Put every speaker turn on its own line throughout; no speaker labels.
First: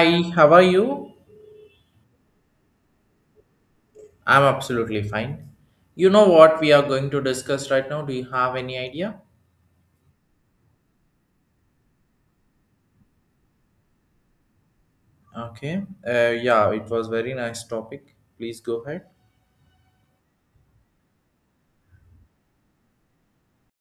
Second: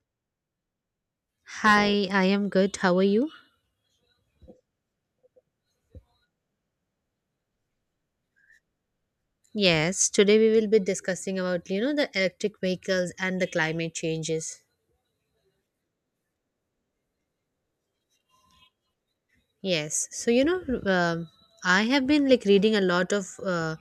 Hi, how are you?
Hi, I am good. How are you?
I'm absolutely fine. You know what we are going to discuss right now? Do you have any idea?
Yes, today we will be discussing about the electric vehicles and the climate changes.
Okay. Yeah, it was very nice topic. Please go ahead.
Yes. So, you know, um I have been like reading a lot of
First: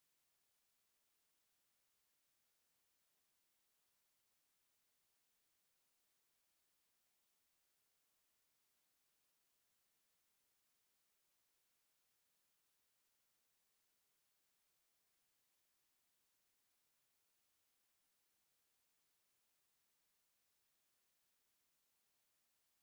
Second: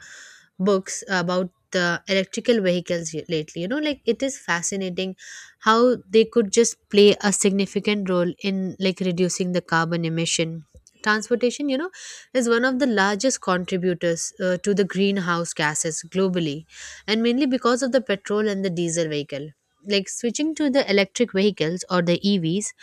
books about the electrical vehicles lately. You know, like it is fascinating how they could just play a significant role in like reducing the carbon emission. Transportation, you know, is one of the largest contributors to the greenhouse gases globally, and mainly because of the petrol and the diesel vehicle. Like switching to the electric vehicles or the EVs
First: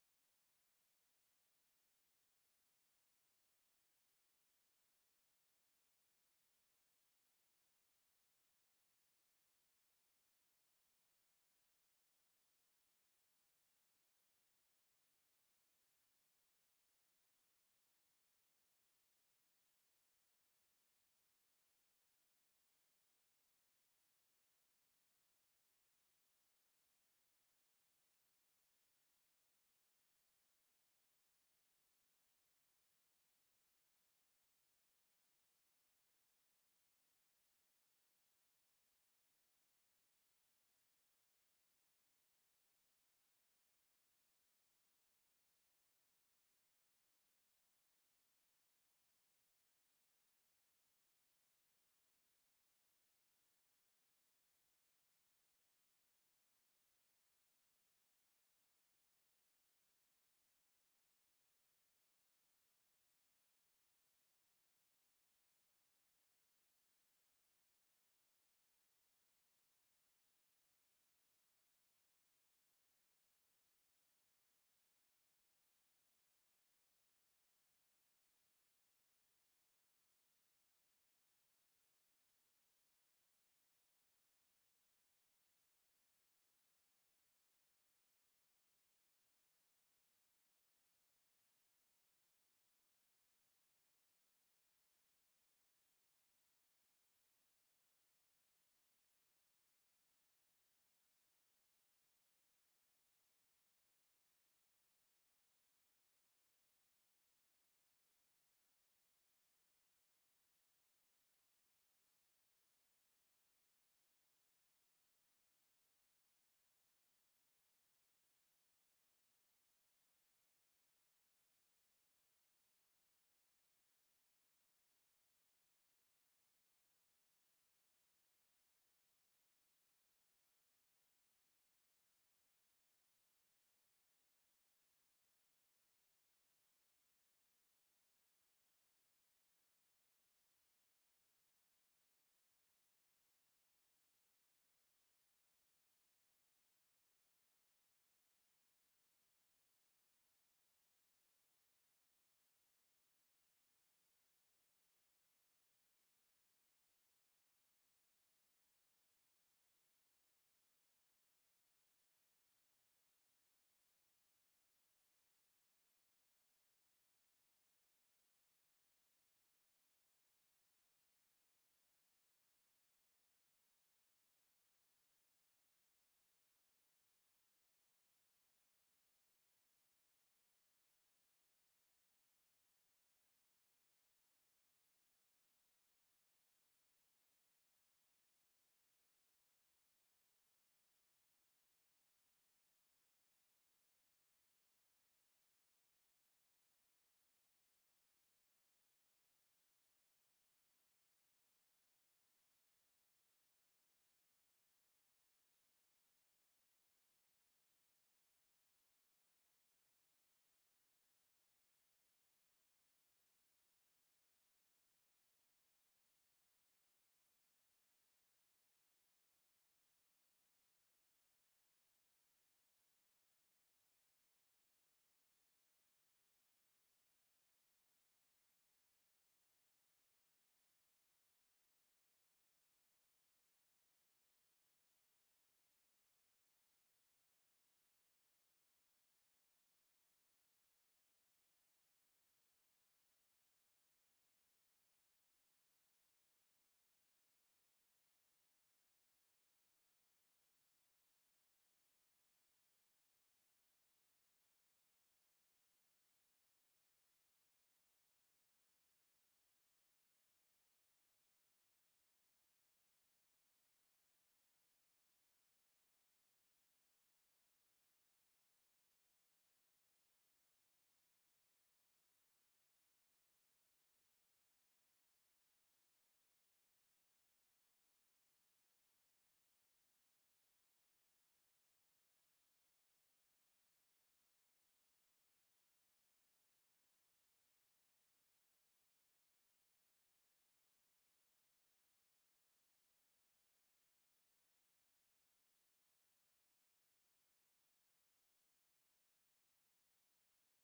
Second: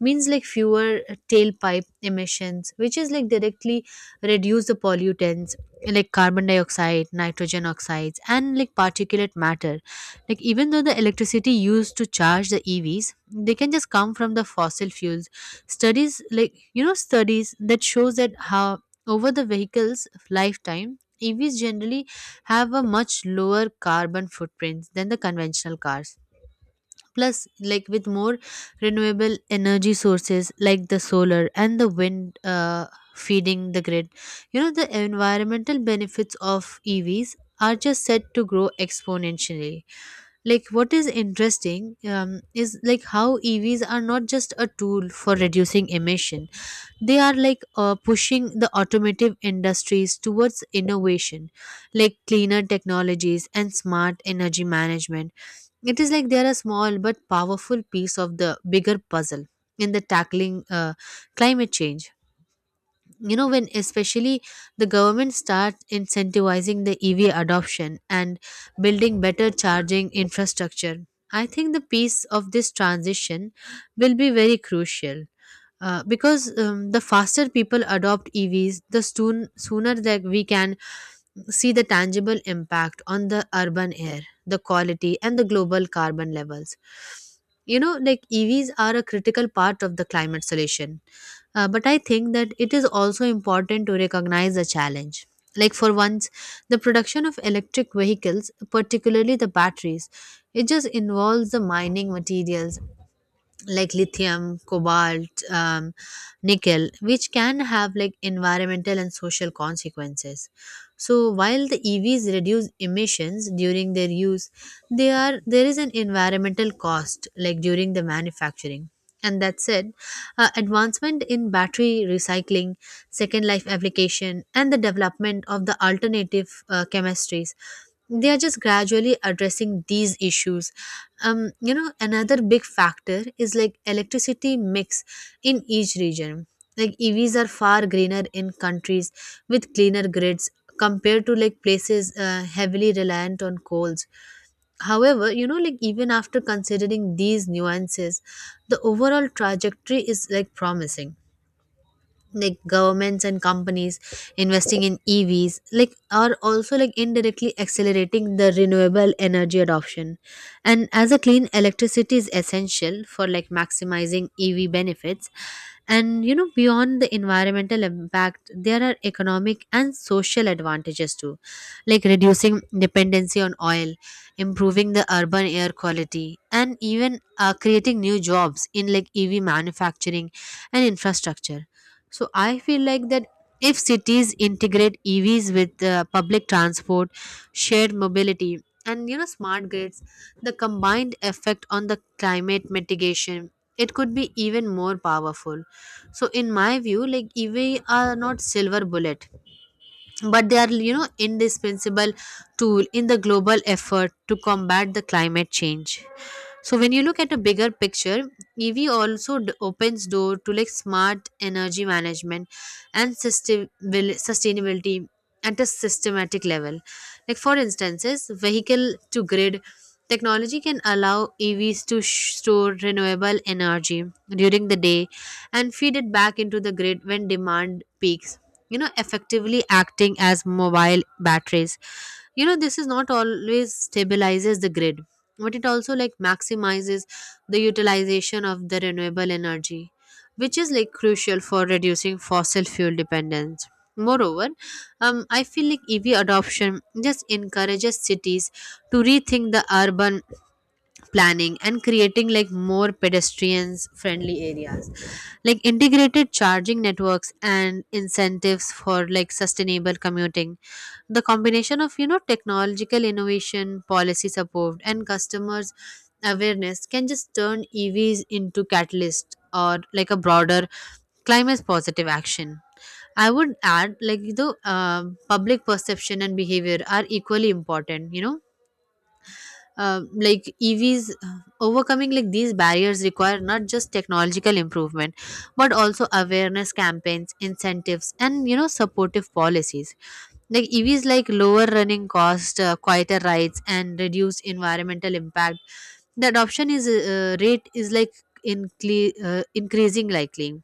means like fewer tailpipe emissions, which is like directly reduce the pollutants like carbon dioxide, nitrogen oxides, and like particulate matter. Like, even though the electricity used to charge the EVs, they can just come from the fossil fuels, studies like you know studies that shows that how over the vehicle's lifetime, EVs generally have a much lower carbon footprint than the conventional cars. Plus, like with more renewable energy sources like the solar and the wind feeding the grid, you know, the environmental benefits of EVs are just set to grow exponentially. Like, what is interesting is like how EVs are not just a tool for reducing emission, they are like pushing the automotive industries towards innovation like cleaner technologies and smart energy management. It is like they are a small but powerful piece of the bigger puzzle in the tackling climate change. You know, when especially the government starts incentivizing the EV adoption and building better charging infrastructure, I think the piece of this transition will be very crucial. Because the faster people adopt EVs, the sooner that we can see the tangible impact on the urban air, the quality, and the global carbon levels. You know, like EVs are a critical part of the climate solution. But I think that it is also important to recognize the challenge. Like, for once, the production of electric vehicles, particularly the batteries, it just involves the mining materials like lithium, cobalt, nickel, which can have like environmental and social consequences. So while the EVs reduce emissions during their use, they are there is an environmental cost like during the manufacturing. And that said, advancement in battery recycling, second life application, and the development of the alternative chemistries, they are just gradually addressing these issues. um Another big factor is like electricity mix in each region. Like, EVs are far greener in countries with cleaner grids compared to like places heavily reliant on coals. However, like even after considering these nuances, the overall trajectory is like promising. Like, governments and companies investing in EVs like are also like indirectly accelerating the renewable energy adoption, and as a clean electricity is essential for like maximizing EV benefits. And beyond the environmental impact, there are economic and social advantages too, like reducing dependency on oil, improving the urban air quality, and even creating new jobs in like EV manufacturing and infrastructure. So I feel like that if cities integrate EVs with public transport, shared mobility, and smart grids, the combined effect on the climate mitigation, it could be even more powerful. So in my view, like EV are not silver bullet, but they are indispensable tool in the global effort to combat the climate change. So when you look at a bigger picture, EV also opens door to like smart energy management and sustainability at a systematic level. Like, for instances, vehicle to grid technology can allow EVs to store renewable energy during the day and feed it back into the grid when demand peaks, effectively acting as mobile batteries. This is not always stabilizes the grid, but it also like maximizes the utilization of the renewable energy, which is like crucial for reducing fossil fuel dependence. Moreover, I feel like EV adoption just encourages cities to rethink the urban planning and creating like more pedestrians friendly areas, like integrated charging networks and incentives for like sustainable commuting. The combination of technological innovation, policy support, and customers awareness can just turn EVs into catalyst or like a broader climate positive action. I would add like the public perception and behavior are equally important. Like, EVs overcoming like these barriers require not just technological improvement, but also awareness campaigns, incentives, and supportive policies. Like, EVs like lower running cost, quieter rides, and reduced environmental impact. The adoption is rate is like in increasing likely,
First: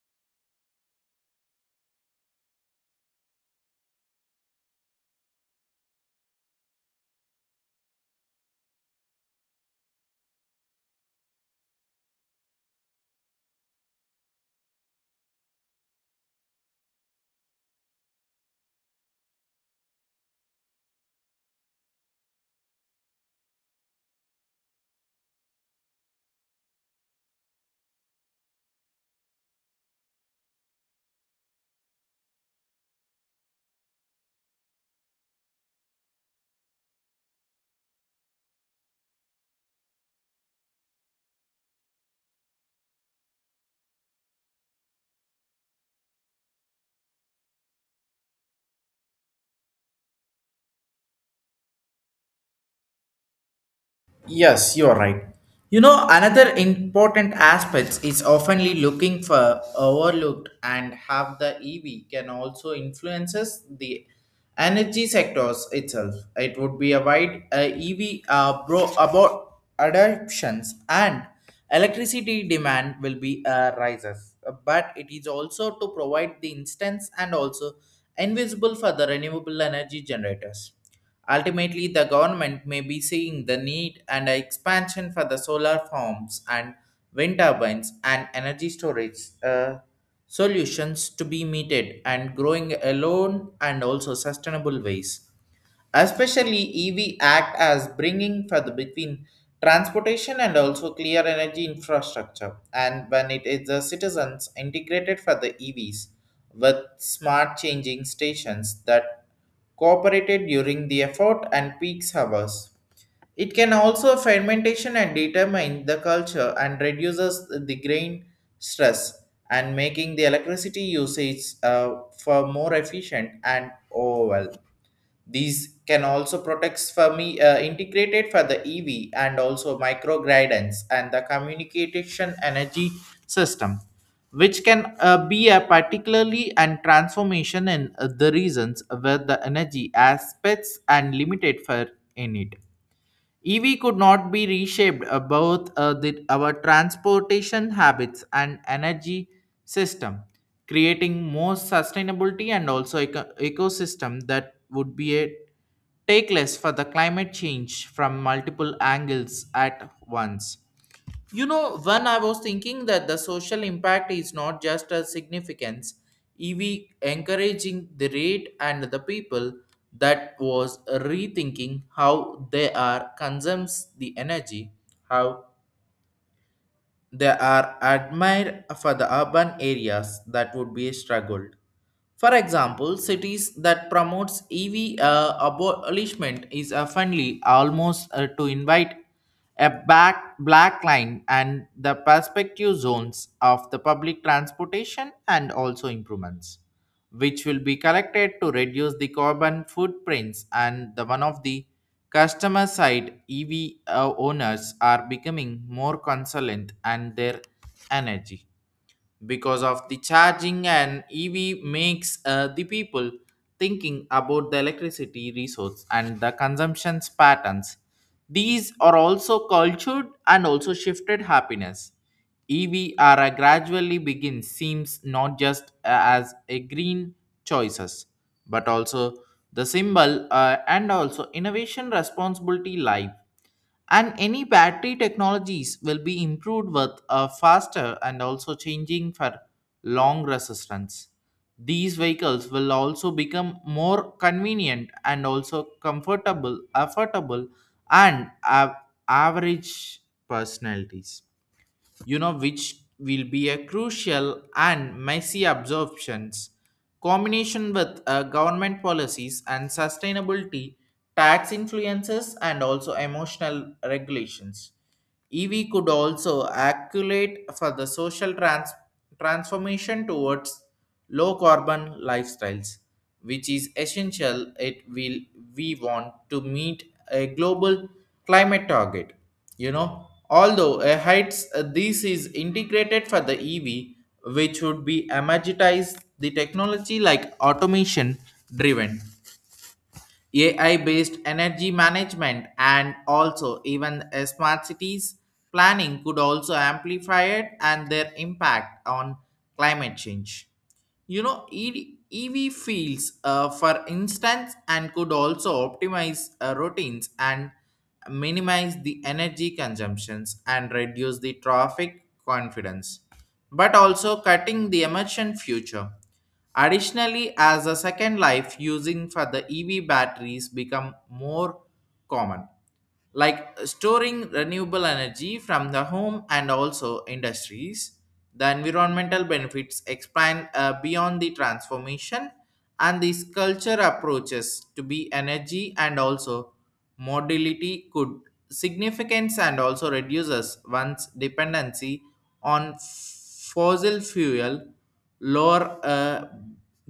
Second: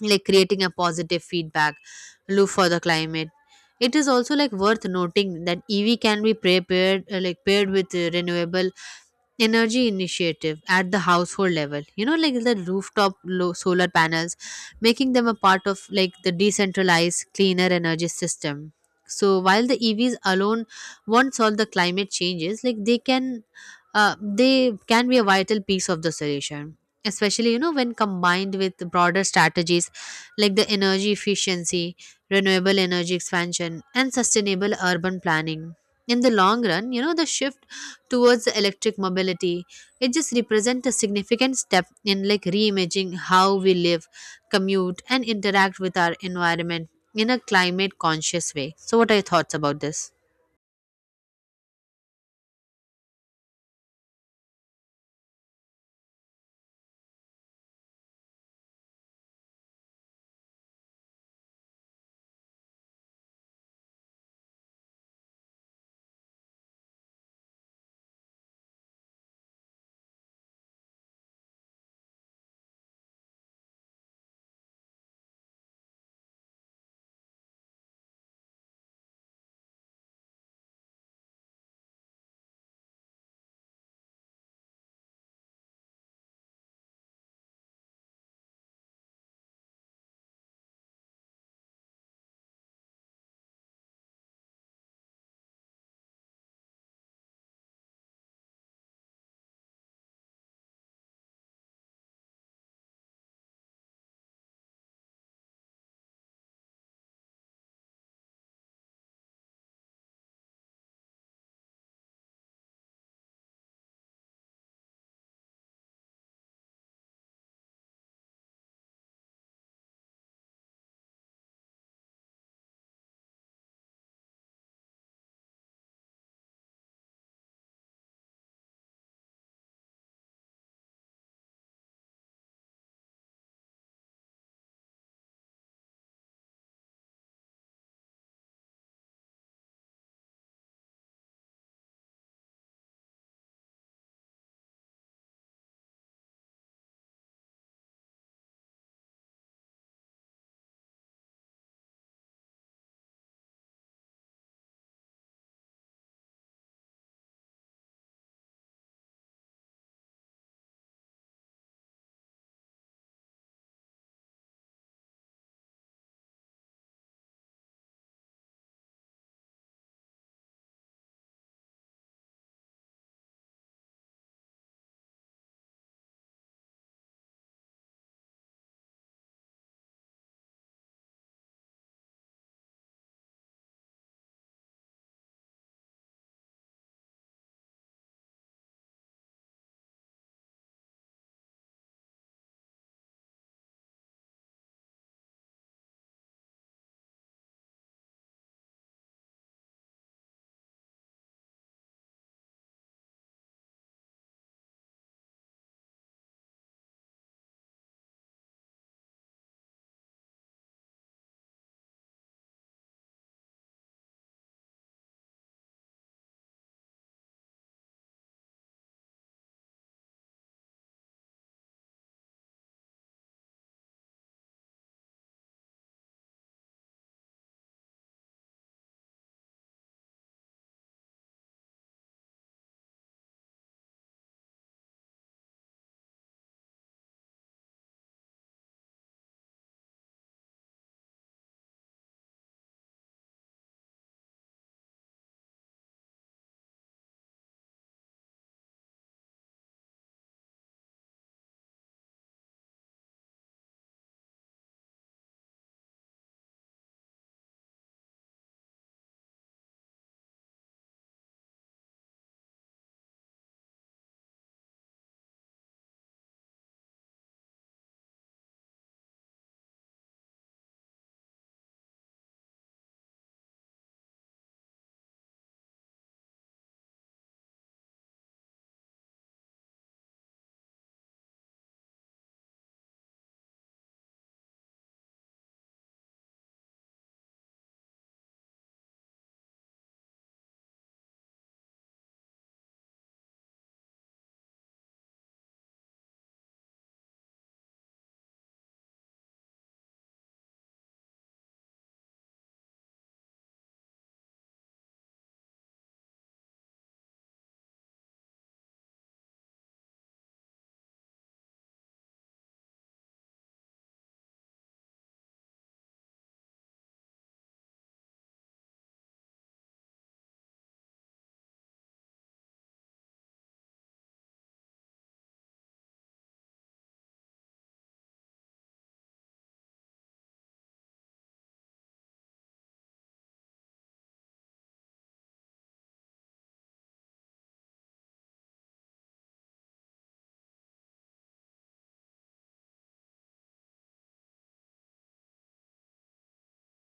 like creating a positive feedback loop for the climate. It is also like worth noting that EV can be prepared like paired with renewable energy initiative at the household level. Like the rooftop solar panels, making them a part of like the decentralized cleaner energy system. So while the EVs alone won't solve the climate changes, like they can be a vital piece of the solution, especially when combined with broader strategies like the energy efficiency, renewable energy expansion, and sustainable urban planning. In the long run, the shift towards electric mobility. It just represents a significant step in like reimagining how we live, commute, and interact with our environment in a climate conscious way. So, what are your thoughts about this?
Yes, you're right. You know, another important aspect is oftenly looking for overlooked and have the EV can also influences the energy sectors itself. It would be a wide EV bro about adoptions and electricity demand will be rises. But it is also to provide the instance and also invisible for the renewable energy generators. Ultimately, the government may be seeing the need and expansion for the solar farms and wind turbines and energy storage solutions to be meted and growing alone and also sustainable ways. Especially EV act as bringing further between transportation and also clear energy infrastructure. And when it is the citizens integrated for the EVs with smart changing stations that cooperated during the effort and peaks hours. It can also fermentation and determine the culture and reduces the grain stress and making the electricity usage for more efficient and overall. These can also protect for me integrated for the EV and also micro guidance and the communication energy system, which can be a particularly and transformation in the reasons where the energy aspects and limited for in it. EV could not be reshaped both our transportation habits and energy system, creating more sustainability and also ecosystem that would be a take less for the climate change from multiple angles at once. You know, when I was thinking that the social impact is not just a significance, EV encouraging the rate and the people that was rethinking how they are consumes the energy, how they are admired for the urban areas that would be struggled. For example, cities that promotes EV abolishment is oftenly almost to invite a back black line and the perspective zones of the public transportation and also improvements, which will be collected to reduce the carbon footprints and the one of the customer side EV owners are becoming more consultant and their energy because of the charging and EV makes the people thinking about the electricity resource and the consumption patterns. These are also cultured and also shifted happiness. EV are a gradually begin seems not just as a green choices, but also the symbol and also innovation responsibility life and any battery technologies will be improved with a faster and also changing for long resistance. These vehicles will also become more convenient and also comfortable affordable and have average personalities, you know, which will be a crucial and messy absorptions combination with government policies and sustainability tax influences and also emotional regulations. EV could also accumulate for the social transformation towards low carbon lifestyles, which is essential it will we want to meet a global climate target. You know, although heights this is integrated for the EV, which would be amortize the technology like automation driven AI based energy management and also even smart cities planning could also amplify it and their impact on climate change. You know, EV fields, for instance, and could also optimize routines and minimize the energy consumptions and reduce the traffic confidence, but also cutting the emission future. Additionally, as a second life using for the EV batteries become more common, like storing renewable energy from the home and also industries, the environmental benefits expand beyond the transformation and these culture approaches to be energy and also mobility could significance and also reduces one's dependency on fossil fuel lower a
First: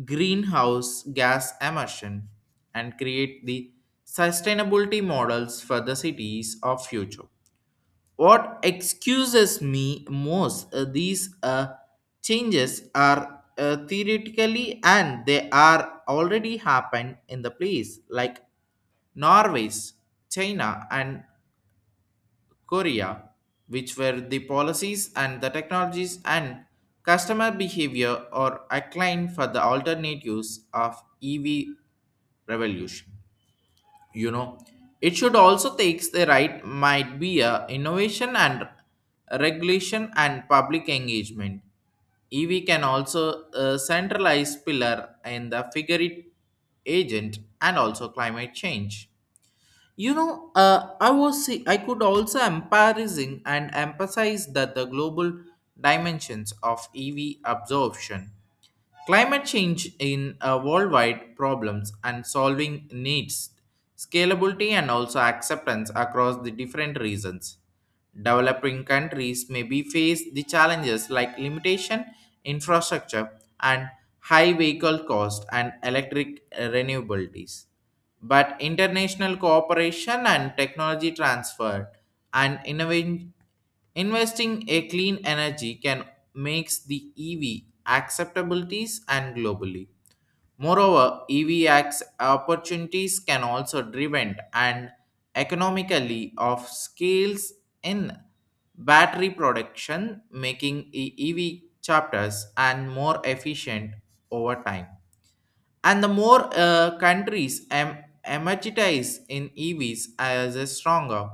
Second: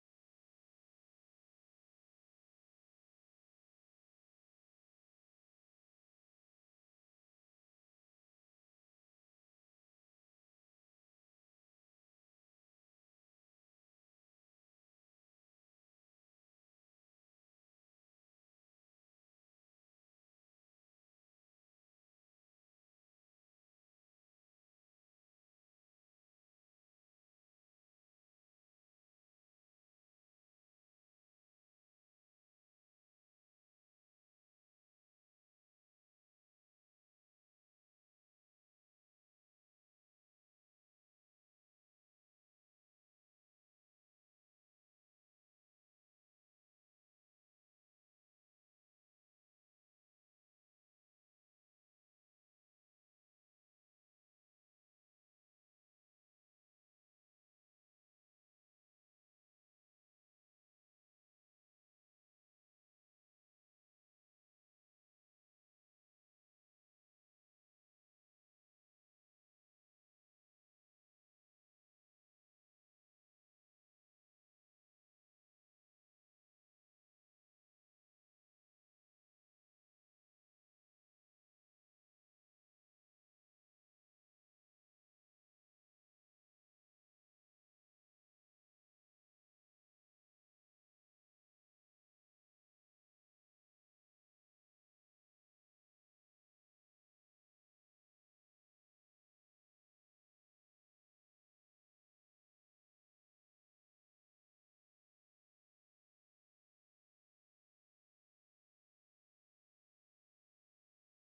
greenhouse gas emission and create the sustainability models for the cities of future. What excuses me most these changes are theoretically and they are already happened in the place like Norway's, China and Korea, which were the policies and the technologies and customer behavior or acclaim for the alternatives of EV revolution. You know, it should also takes the right might be a innovation and regulation and public engagement. EV can also centralize pillar in the figure it agent and also climate change. You know, I could also emphasizing and emphasize that the global dimensions of EV absorption, climate change in worldwide problems and solving needs, scalability and also acceptance across the different regions. Developing countries may be face the challenges like limitation, infrastructure, and high vehicle cost and electric renewables but international cooperation and technology transfer and innovation investing a clean energy can makes the EV acceptabilities and globally. Moreover, EV acts opportunities can also driven and economically of scales in battery production, making EV chapters and more efficient over time and the more countries emergitize in EVs as a stronger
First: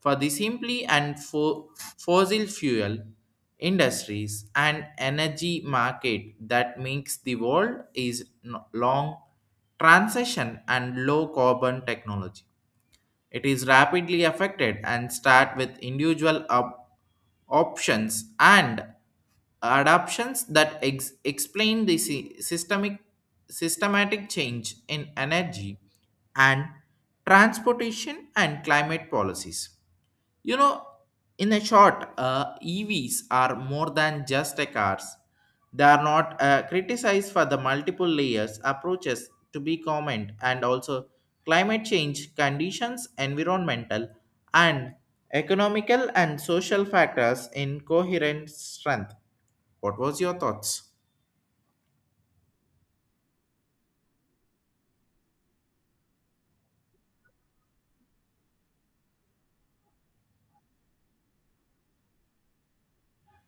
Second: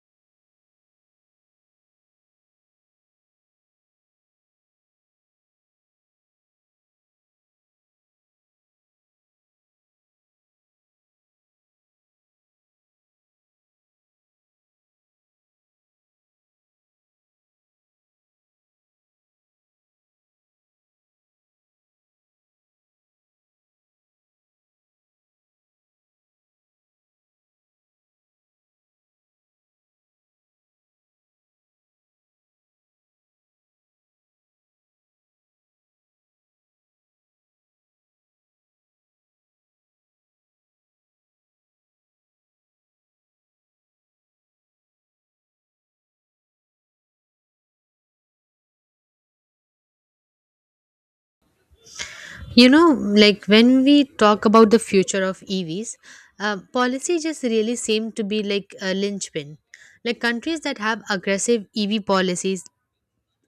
for the simply and fossil fuel industries and energy market that makes the world is long transition and low carbon technology. It is rapidly affected and start with individual options and adaptations that explain the sy- systemic systematic change in energy and transportation and climate policies. You know, in a short, EVs are more than just a cars. They are not criticized for the multiple layers approaches to be common and also climate change conditions, environmental and economical and social factors in coherent strength. What was your thoughts?
Like when we talk about the future of EVs, policy just really seem to be like a linchpin. Like countries that have aggressive EV policies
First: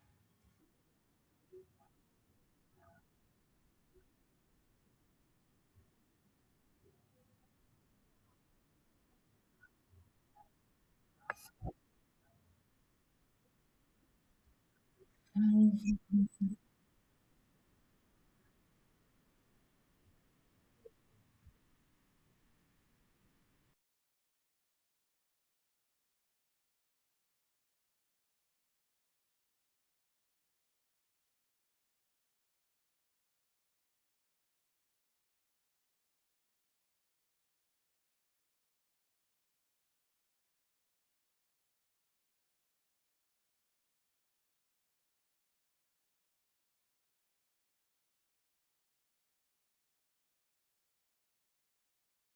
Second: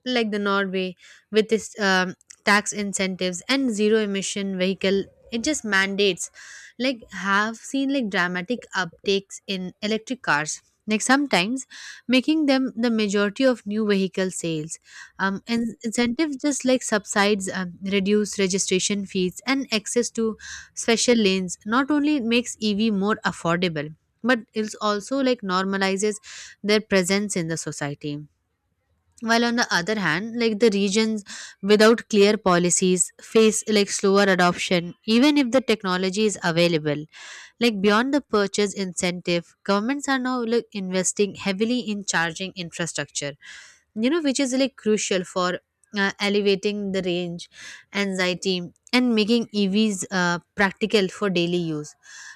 like the Norway with its tax incentives and zero emission vehicle, it just mandates like have seen like dramatic uptakes in electric cars, like sometimes making them the majority of new vehicle sales. And incentives just like subsides, reduce registration fees and access to special lanes, not only it makes EV more affordable, but it's also like normalizes their presence in the society. While on the other hand, like the regions without clear policies face like slower adoption even if the technology is available. Like beyond the purchase incentive, governments are now like investing heavily in charging infrastructure, which is like crucial for elevating the range anxiety and making EVs practical for daily use.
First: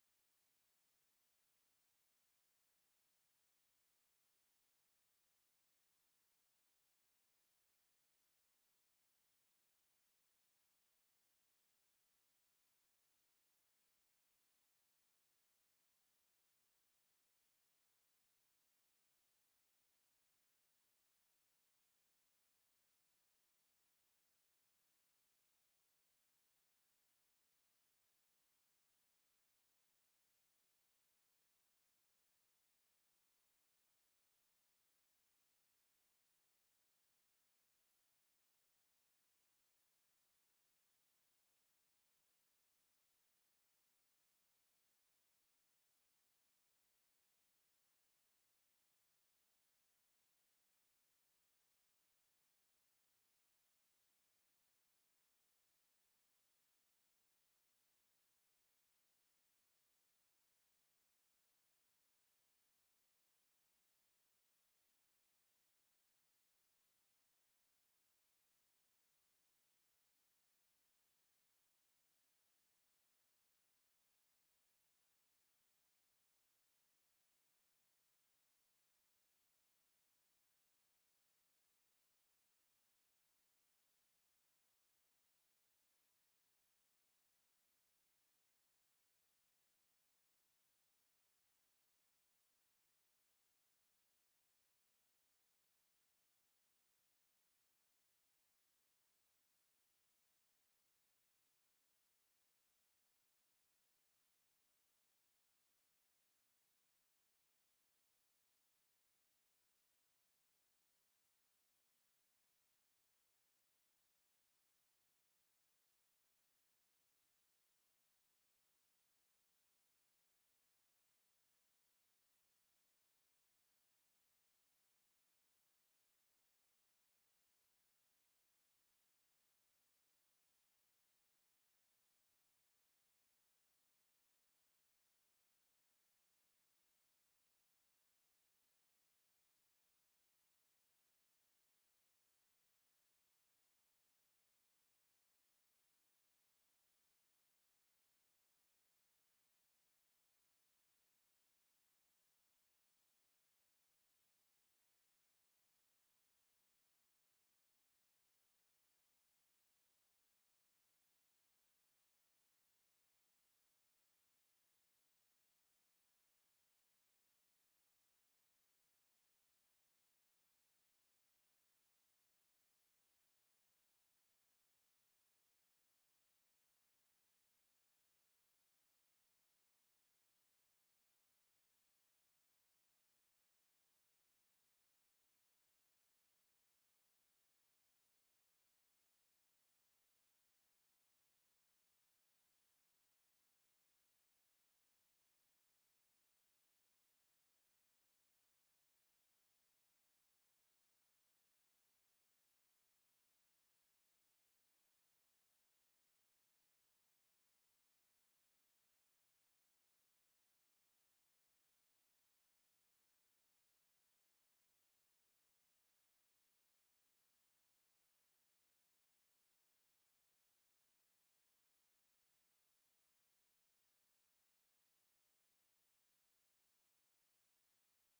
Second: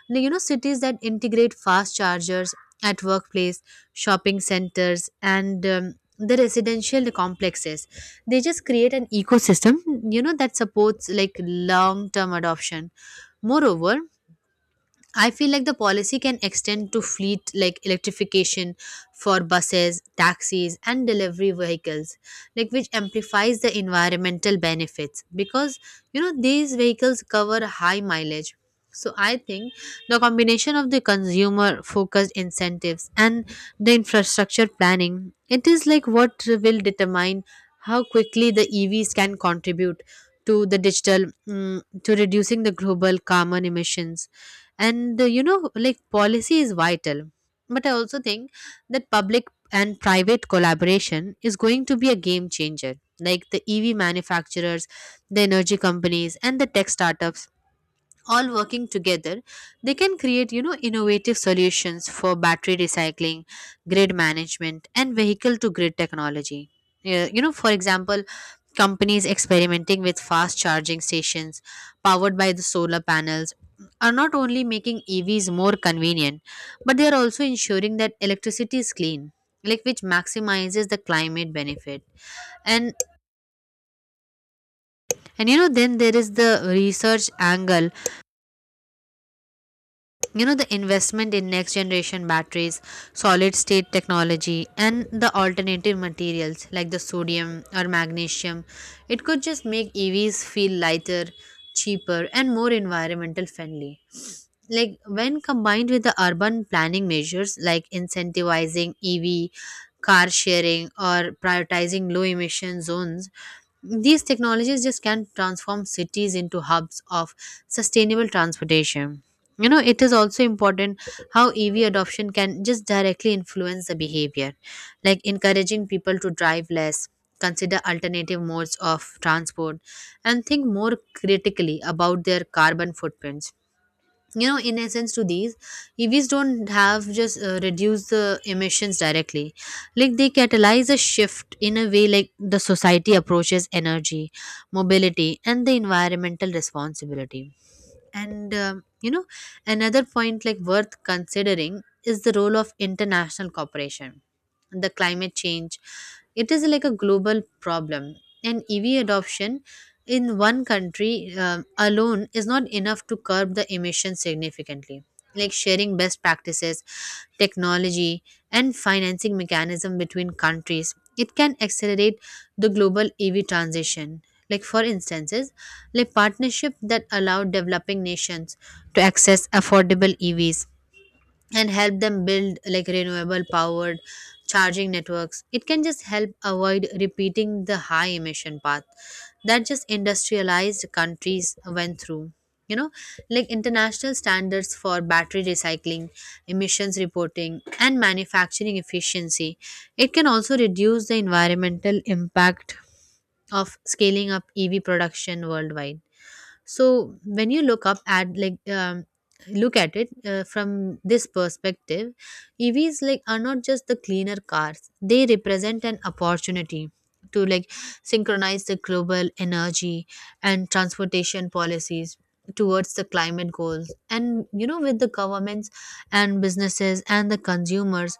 Like, cities that integrate fast chargers at workplace, shopping centers, and the residential complexes. They just create an ecosystem, that supports like long term adoption. Moreover, I feel like the policy can extend to fleet like electrification for buses, taxis, and delivery vehicles, like which amplifies the environmental benefits because these vehicles cover high mileage. So I think the combination of the consumer focused incentives and the infrastructure planning, it is like what will determine how quickly the EVs can contribute to the to reducing the global carbon emissions. And like policy is vital, but I also think that public and private collaboration is going to be a game changer. Like the EV manufacturers, the energy companies, and the tech startups, all working together, they can create innovative solutions for battery recycling, grid management, and vehicle to grid technology. Yeah, for example, companies experimenting with fast charging stations powered by the solar panels are not only making EVs more convenient, but they are also ensuring that electricity is clean, like which maximizes the climate benefit. And and then there is the research angle. The investment in next generation batteries, solid state technology, and the alternative materials like the sodium or magnesium, it could just make EVs feel lighter, cheaper, and more environmental friendly. Like when combined with the urban planning measures like incentivizing EV car sharing, or prioritizing low emission zones. These technologies just can transform cities into hubs of sustainable transportation. You know, it is also important how EV adoption can just directly influence the behavior, like encouraging people to drive less, consider alternative modes of transport, and think more critically about their carbon footprints. In essence to these, EVs don't have just reduce the emissions directly, like they catalyze a shift in a way like the society approaches energy, mobility, and the environmental responsibility. And you know Another point like worth considering is the role of international cooperation. The climate change, it is like a global problem, and EV adoption in one country alone is not enough to curb the emissions significantly, like sharing best practices, technology, and financing mechanism between countries. It can accelerate the global EV transition. Like for instances, like partnership that allow developing nations to access affordable EVs and help them build like renewable powered charging networks, it can just help avoid repeating the high emission path that just industrialized countries went through. you know like international standards for battery recycling, emissions reporting, and manufacturing efficiency, it can also reduce the environmental impact of scaling up EV production worldwide. So when you look up at look at it from this perspective, EVs like are not just the cleaner cars. They represent an opportunity to like synchronize the global energy and transportation policies towards the climate goals. And you know, with the governments and businesses and the consumers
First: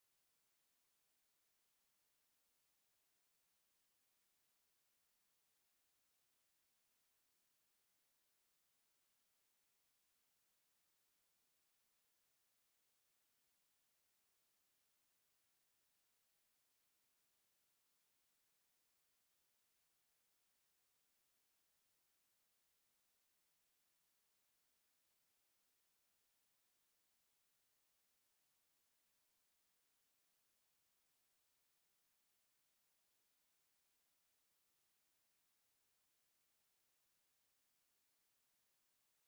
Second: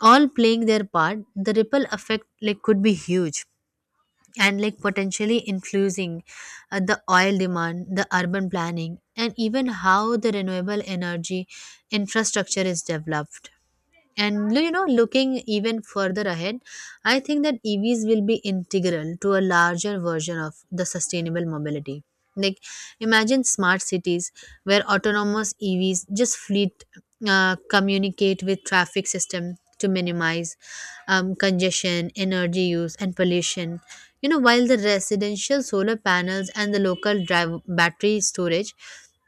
all playing their part, the ripple effect like could be huge and like potentially influencing the oil demand, the urban planning, and even how the renewable energy infrastructure is developed. And you know, looking even further ahead, I think that EVs will be integral to a larger version of the sustainable mobility. Like, imagine smart cities where autonomous EVs just fleet communicate with traffic system to minimize congestion, energy use, and pollution. You know, while the residential solar panels and the local drive battery storage,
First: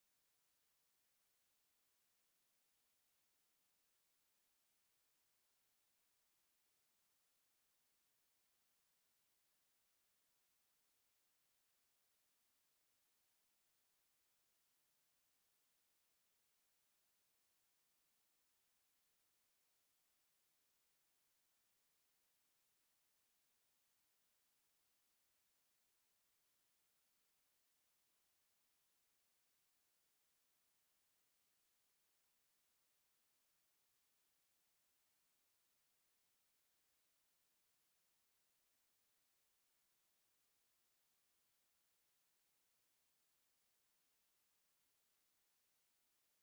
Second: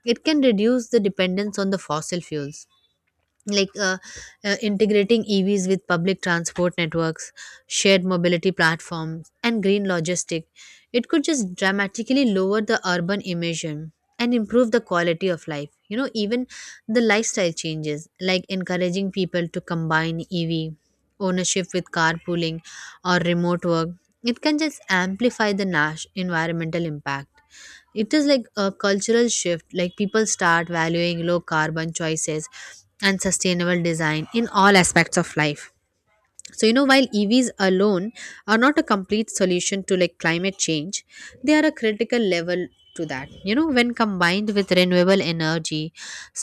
it can reduce the dependence on the fossil fuels like integrating EVs with public transport networks, shared mobility platforms, and green logistics, it could just dramatically lower the urban emission and improve the quality of life. You know, even the lifestyle changes, like encouraging people to combine EV ownership with carpooling or remote work, it can just amplify the NASH environmental impact. It is like a cultural shift, like people start valuing low carbon choices and sustainable design in all aspects of life. So you know, while EVs alone are not a complete solution to like climate change, they are a critical level to that. You know, when combined with renewable energy,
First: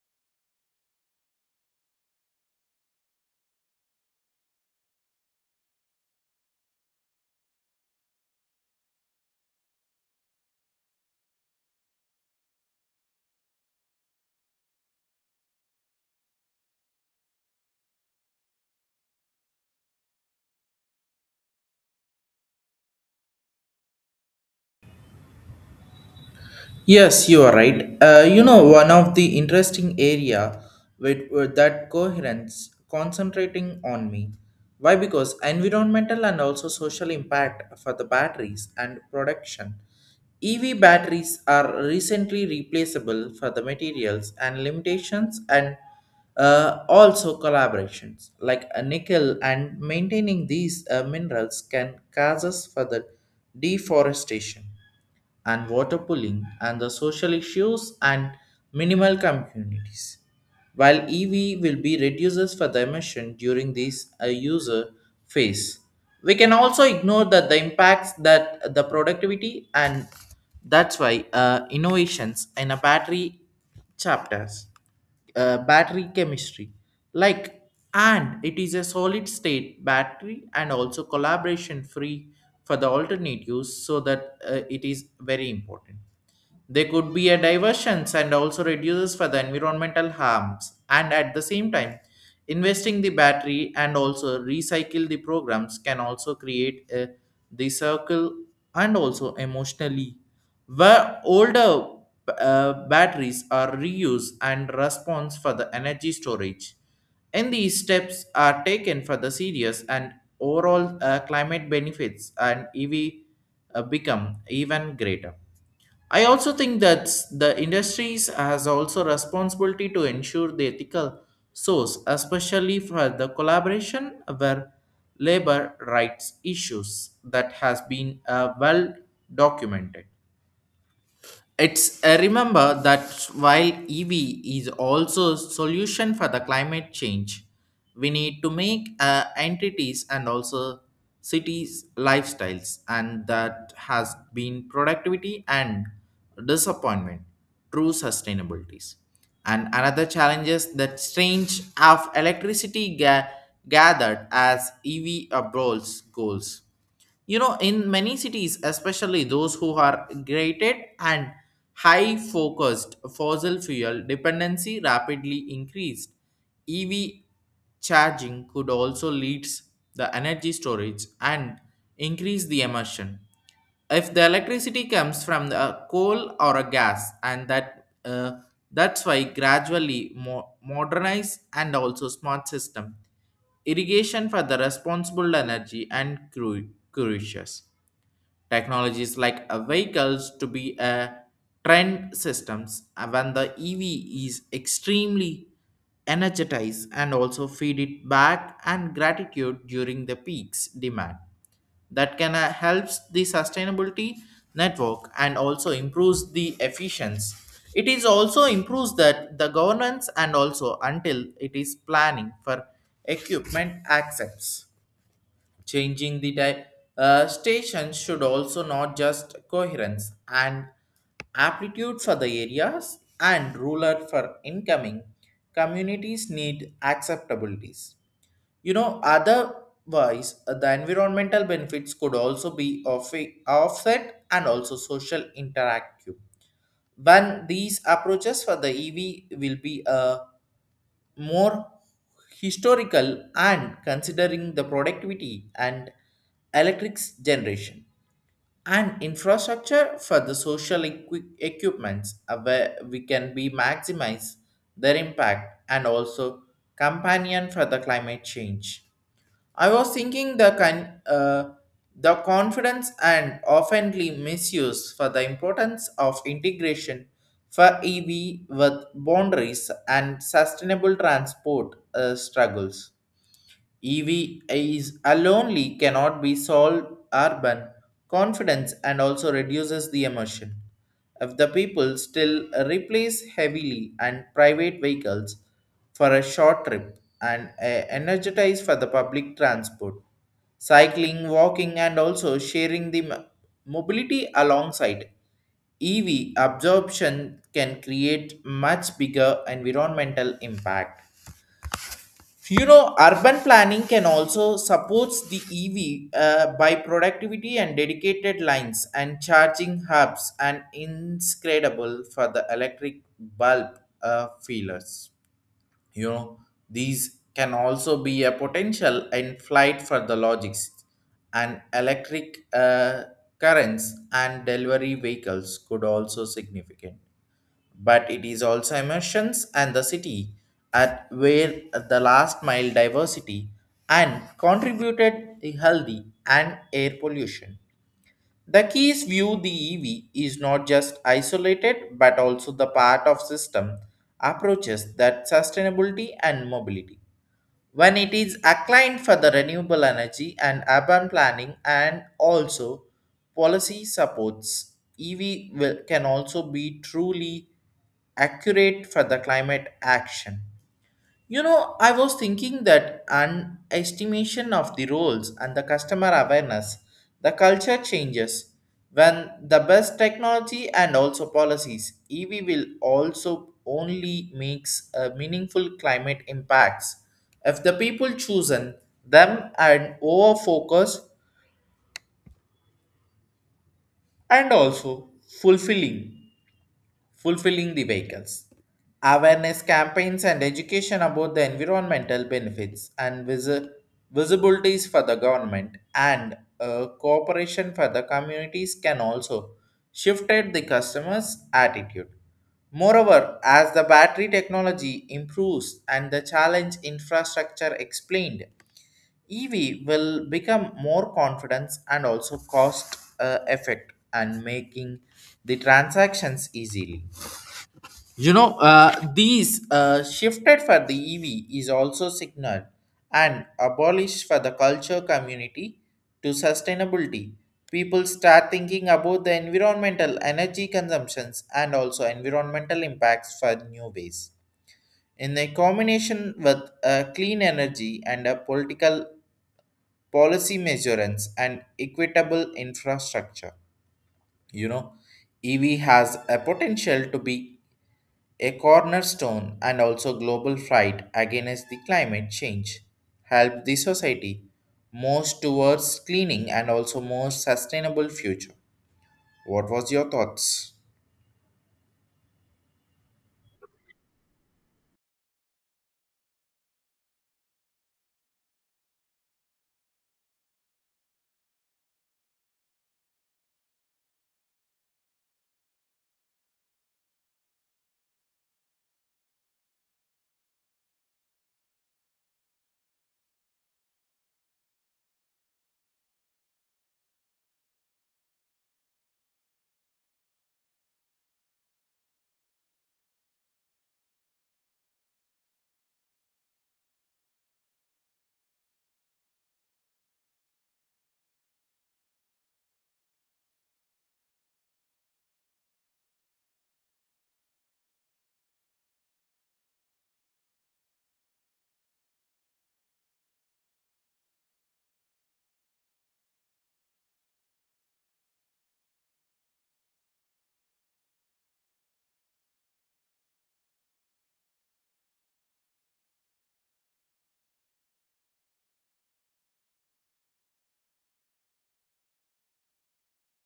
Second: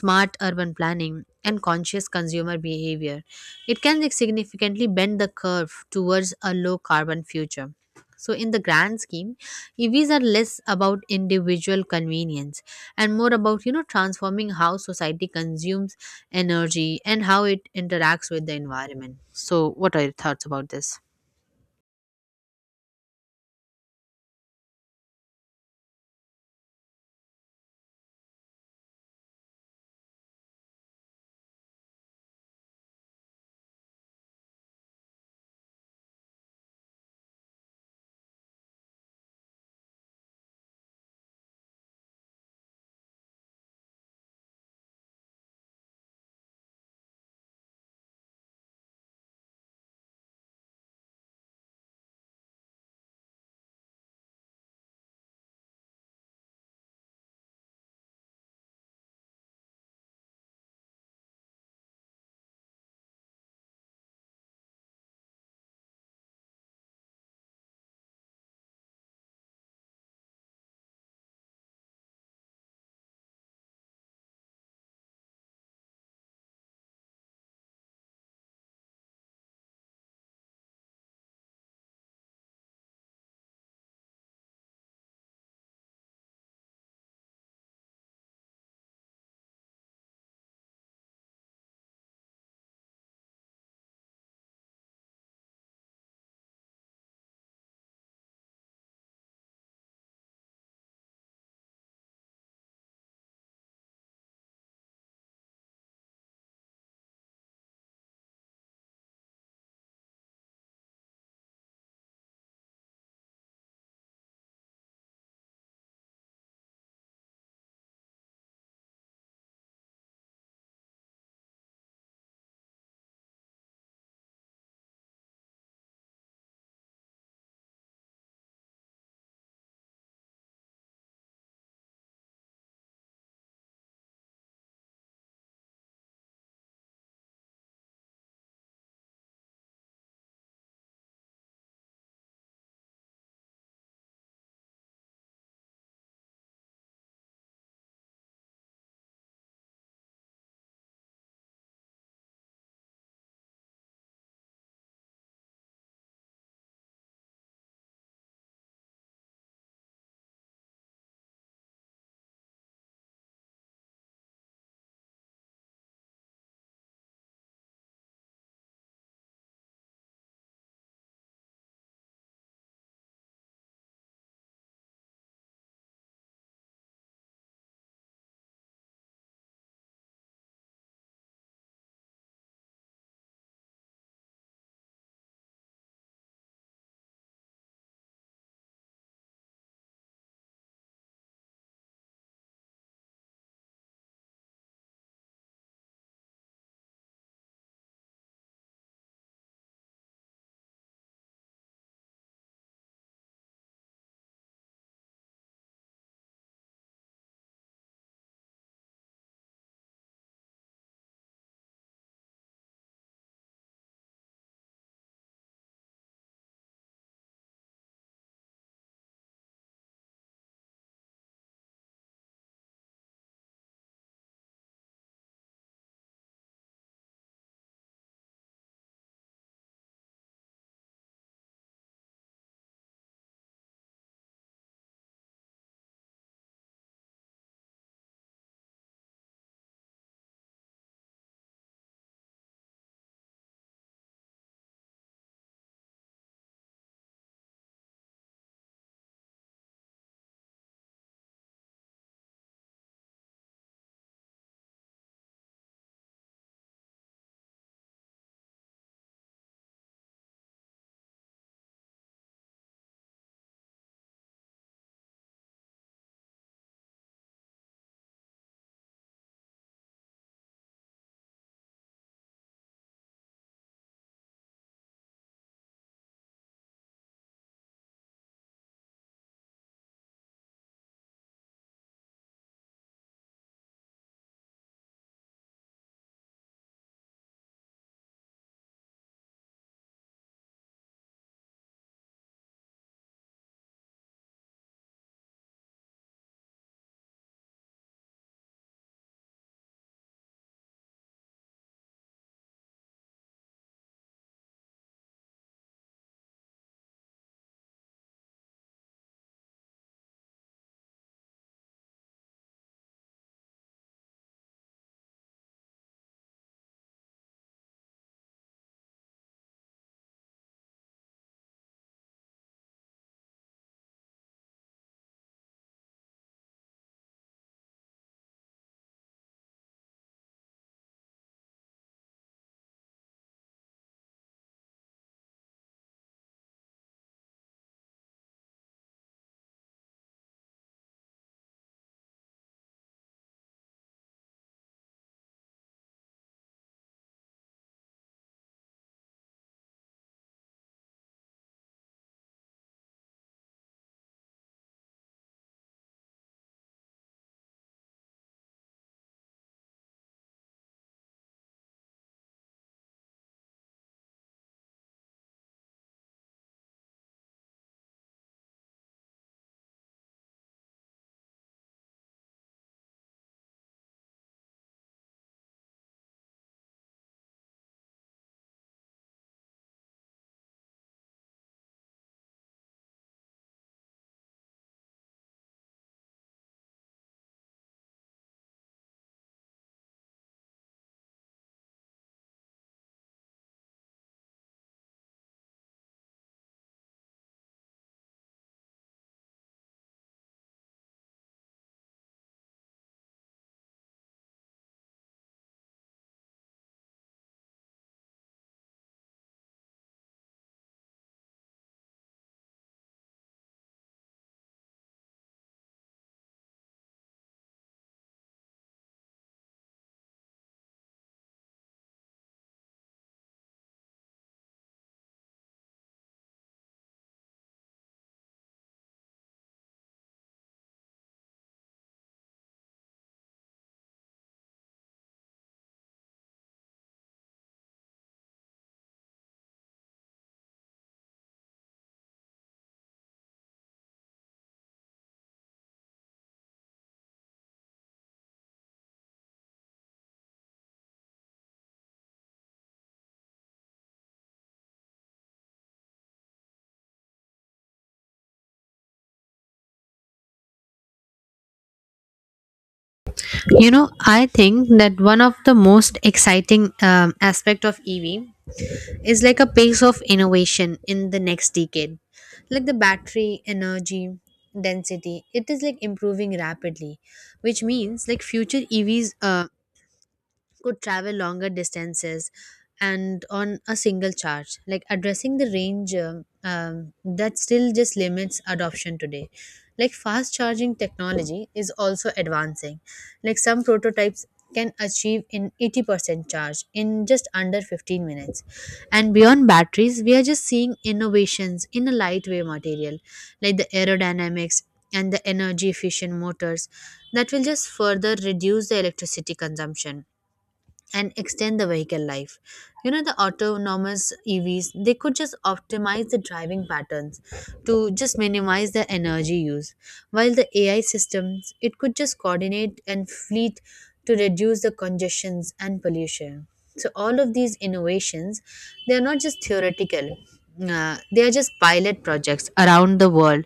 smart urban planning, and conscious consumer behavior, it can like significantly bend the curve towards a low carbon future. So in the grand scheme, EVs are less about individual convenience and more about you know transforming how society consumes energy and how it interacts with the environment. So, what are your thoughts about this?
Yes, you are right. You know, one of the interesting area with that coherence concentrating on me. Why? Because environmental and also social impact for the batteries and production. EV batteries are recently replaceable for the materials and limitations and also collaborations like a nickel and maintaining these minerals can cause us for the deforestation and water pooling and the social issues and minimal communities while EV will be reduces for the emission during this user phase. We can also ignore that the impacts that the productivity and that's why innovations in a battery chapters, battery chemistry, like and it is a solid state battery and also collaboration free for the alternatives so that it is very important they could be a diversions and also reduces for the environmental harms and at the same time investing the battery and also recycle the programs can also create a, the circle and also emotionally where older batteries are reused and response for the energy storage and these steps are taken for the serious and overall climate benefits and EV become even greater. I also think that the industries has also responsibility to ensure the ethical source, especially for the collaboration where labor rights issues that has been well documented. It's remember that while EV is also solution for the climate change, we need to make entities and also cities lifestyles, and that has been productivity and disappointment, true sustainabilities. And another challenge is that strange of electricity gathered as EV abroad goals. You know, in many cities, especially those who are grated and high focused fossil fuel dependency rapidly increased. EV charging could also lead the energy storage and increase the emission. If the electricity comes from the coal or a gas, and that's why gradually modernize and also smart system irrigation for the responsible energy and crucius. Technologies like vehicles to be a trend systems when the EV is extremely energized and also feed it back and gratitude during the peaks demand that can helps the sustainability network and also improves the efficiency. It is also improves that the governance and also until it is planning for equipment access. Changing the station should also not just coherence and aptitude for the areas and ruler for incoming communities need acceptabilities. You know, otherwise the environmental benefits could also be offset and also social interactive. When these approaches for the EV will be a more historical and considering the productivity and electric's generation and infrastructure for the social equipments where we can be maximize their impact and also companion for the climate change. I was thinking the the confidence and oftenly misuse for the importance of integration for EV with boundaries and sustainable transport struggles. EV is alone cannot be solved urban confidence and also reduces the emission. If the people still replace heavily and private vehicles for a short trip and energize for the public transport, cycling, walking, and also sharing the mobility alongside EV absorption can create much bigger environmental impact. You know, urban planning can also supports the EV by productivity and dedicated lines and charging hubs and inscredible for the electric bulb feelers. You know, these can also be a potential in flight for the logics and electric currents and delivery vehicles could also significant but it is also emotions and the city at where the last mile diversity and contributed the healthy and air pollution. The keys view the EV is not just isolated but also the part of system approaches that sustainability and mobility when it is acclaimed for the renewable energy and urban planning and also policy supports EV will, can also be truly accurate for the climate action. You know, I was thinking that an estimation of the roles and the customer awareness, the culture changes. When the best technology and also policies, EV will also only makes a meaningful climate impacts. If the people chosen them and over focus and also fulfilling. Fulfilling the vehicles. Awareness campaigns and education about the environmental benefits and visibilities for the government and cooperation for the communities can also shifted the customer's attitude. Moreover, as the battery technology improves and the challenge infrastructure explained, EV will become more confidence and also cost effect and making the transactions easily. You know, these shifted for the EV is also signaled and abolished for the culture community to sustainability. People start thinking about the environmental energy consumptions and also environmental impacts for new ways. In a combination with clean energy and a political policy measurements and equitable infrastructure, you know, EV has a potential to be a cornerstone and also global fight against the climate change help the society most towards cleaning and also more sustainable future. What was your thoughts?
You know, I think that one of the most exciting aspect of EV is like a pace of innovation in the next decade. Like the battery energy density, it is like improving rapidly, which means like future EVs could travel longer distances and on a single charge, like addressing the range that still just limits adoption today. Like fast charging technology is also advancing, like some prototypes can achieve in 80% charge in just under 15 minutes. And beyond batteries, we are just seeing innovations in a lightweight material like the aerodynamics and the energy efficient motors that will just further reduce the electricity consumption and extend the vehicle life. You know, the autonomous EVs, they could just optimize the driving patterns to just minimize the energy use, while the AI systems, it could just coordinate and fleet to reduce the congestions and pollution. So all of these innovations, they are not just theoretical. They are just pilot projects around the world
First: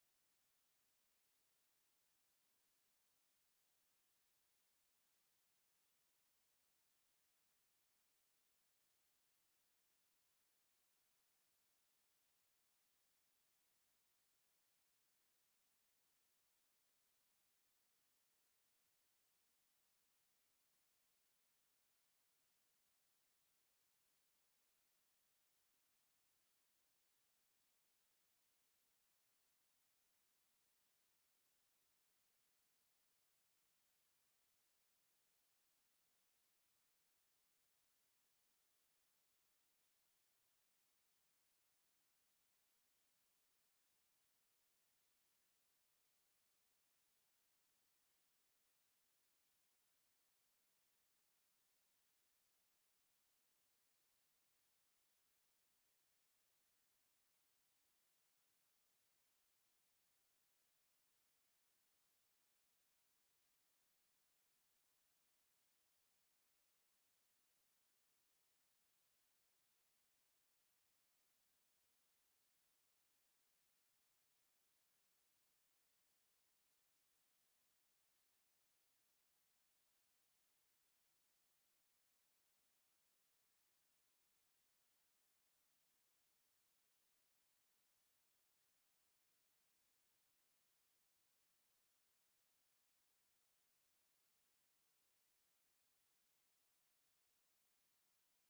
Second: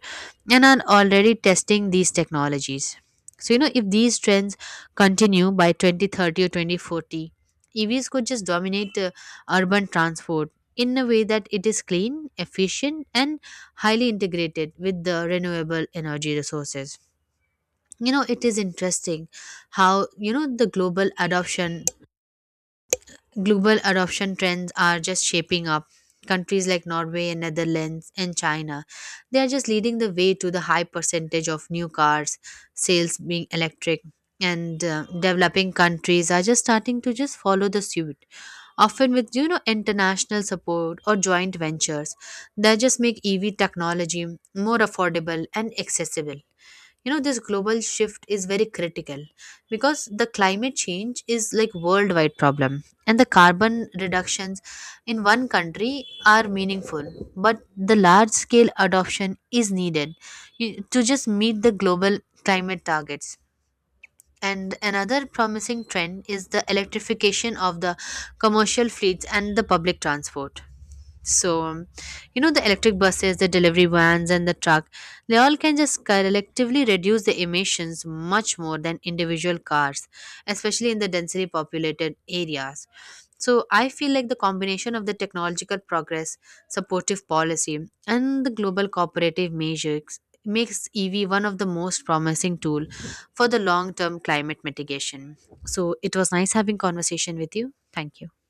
and are already testing these technologies. So, you know, if these trends continue by 2030 or 2040, EVs could just dominate urban transport in a way that it is clean, efficient, and highly integrated with the renewable energy resources. You know, it is interesting how you know the global adoption trends are just shaping up. Countries like Norway and Netherlands and China, they are just leading the way to the high percentage of new cars sales being electric, and developing countries are just starting to just follow the suit, often with you know international support or joint ventures that just make EV technology more affordable and accessible. You know, this global shift is very critical because the climate change is like worldwide problem, and the carbon reductions in one country are meaningful, but the large scale adoption is needed to just meet the global climate targets. And another promising trend is the electrification of the commercial fleets and the public transport. So, you know, the electric buses, the delivery vans, and the truck, they all can just collectively reduce the emissions much more than individual cars, especially in the densely populated areas. So, I feel like the combination of the technological progress, supportive policy, and the global cooperative measures makes EV one of the most promising tool for the long-term climate mitigation. So, it was nice having conversation with you. Thank you.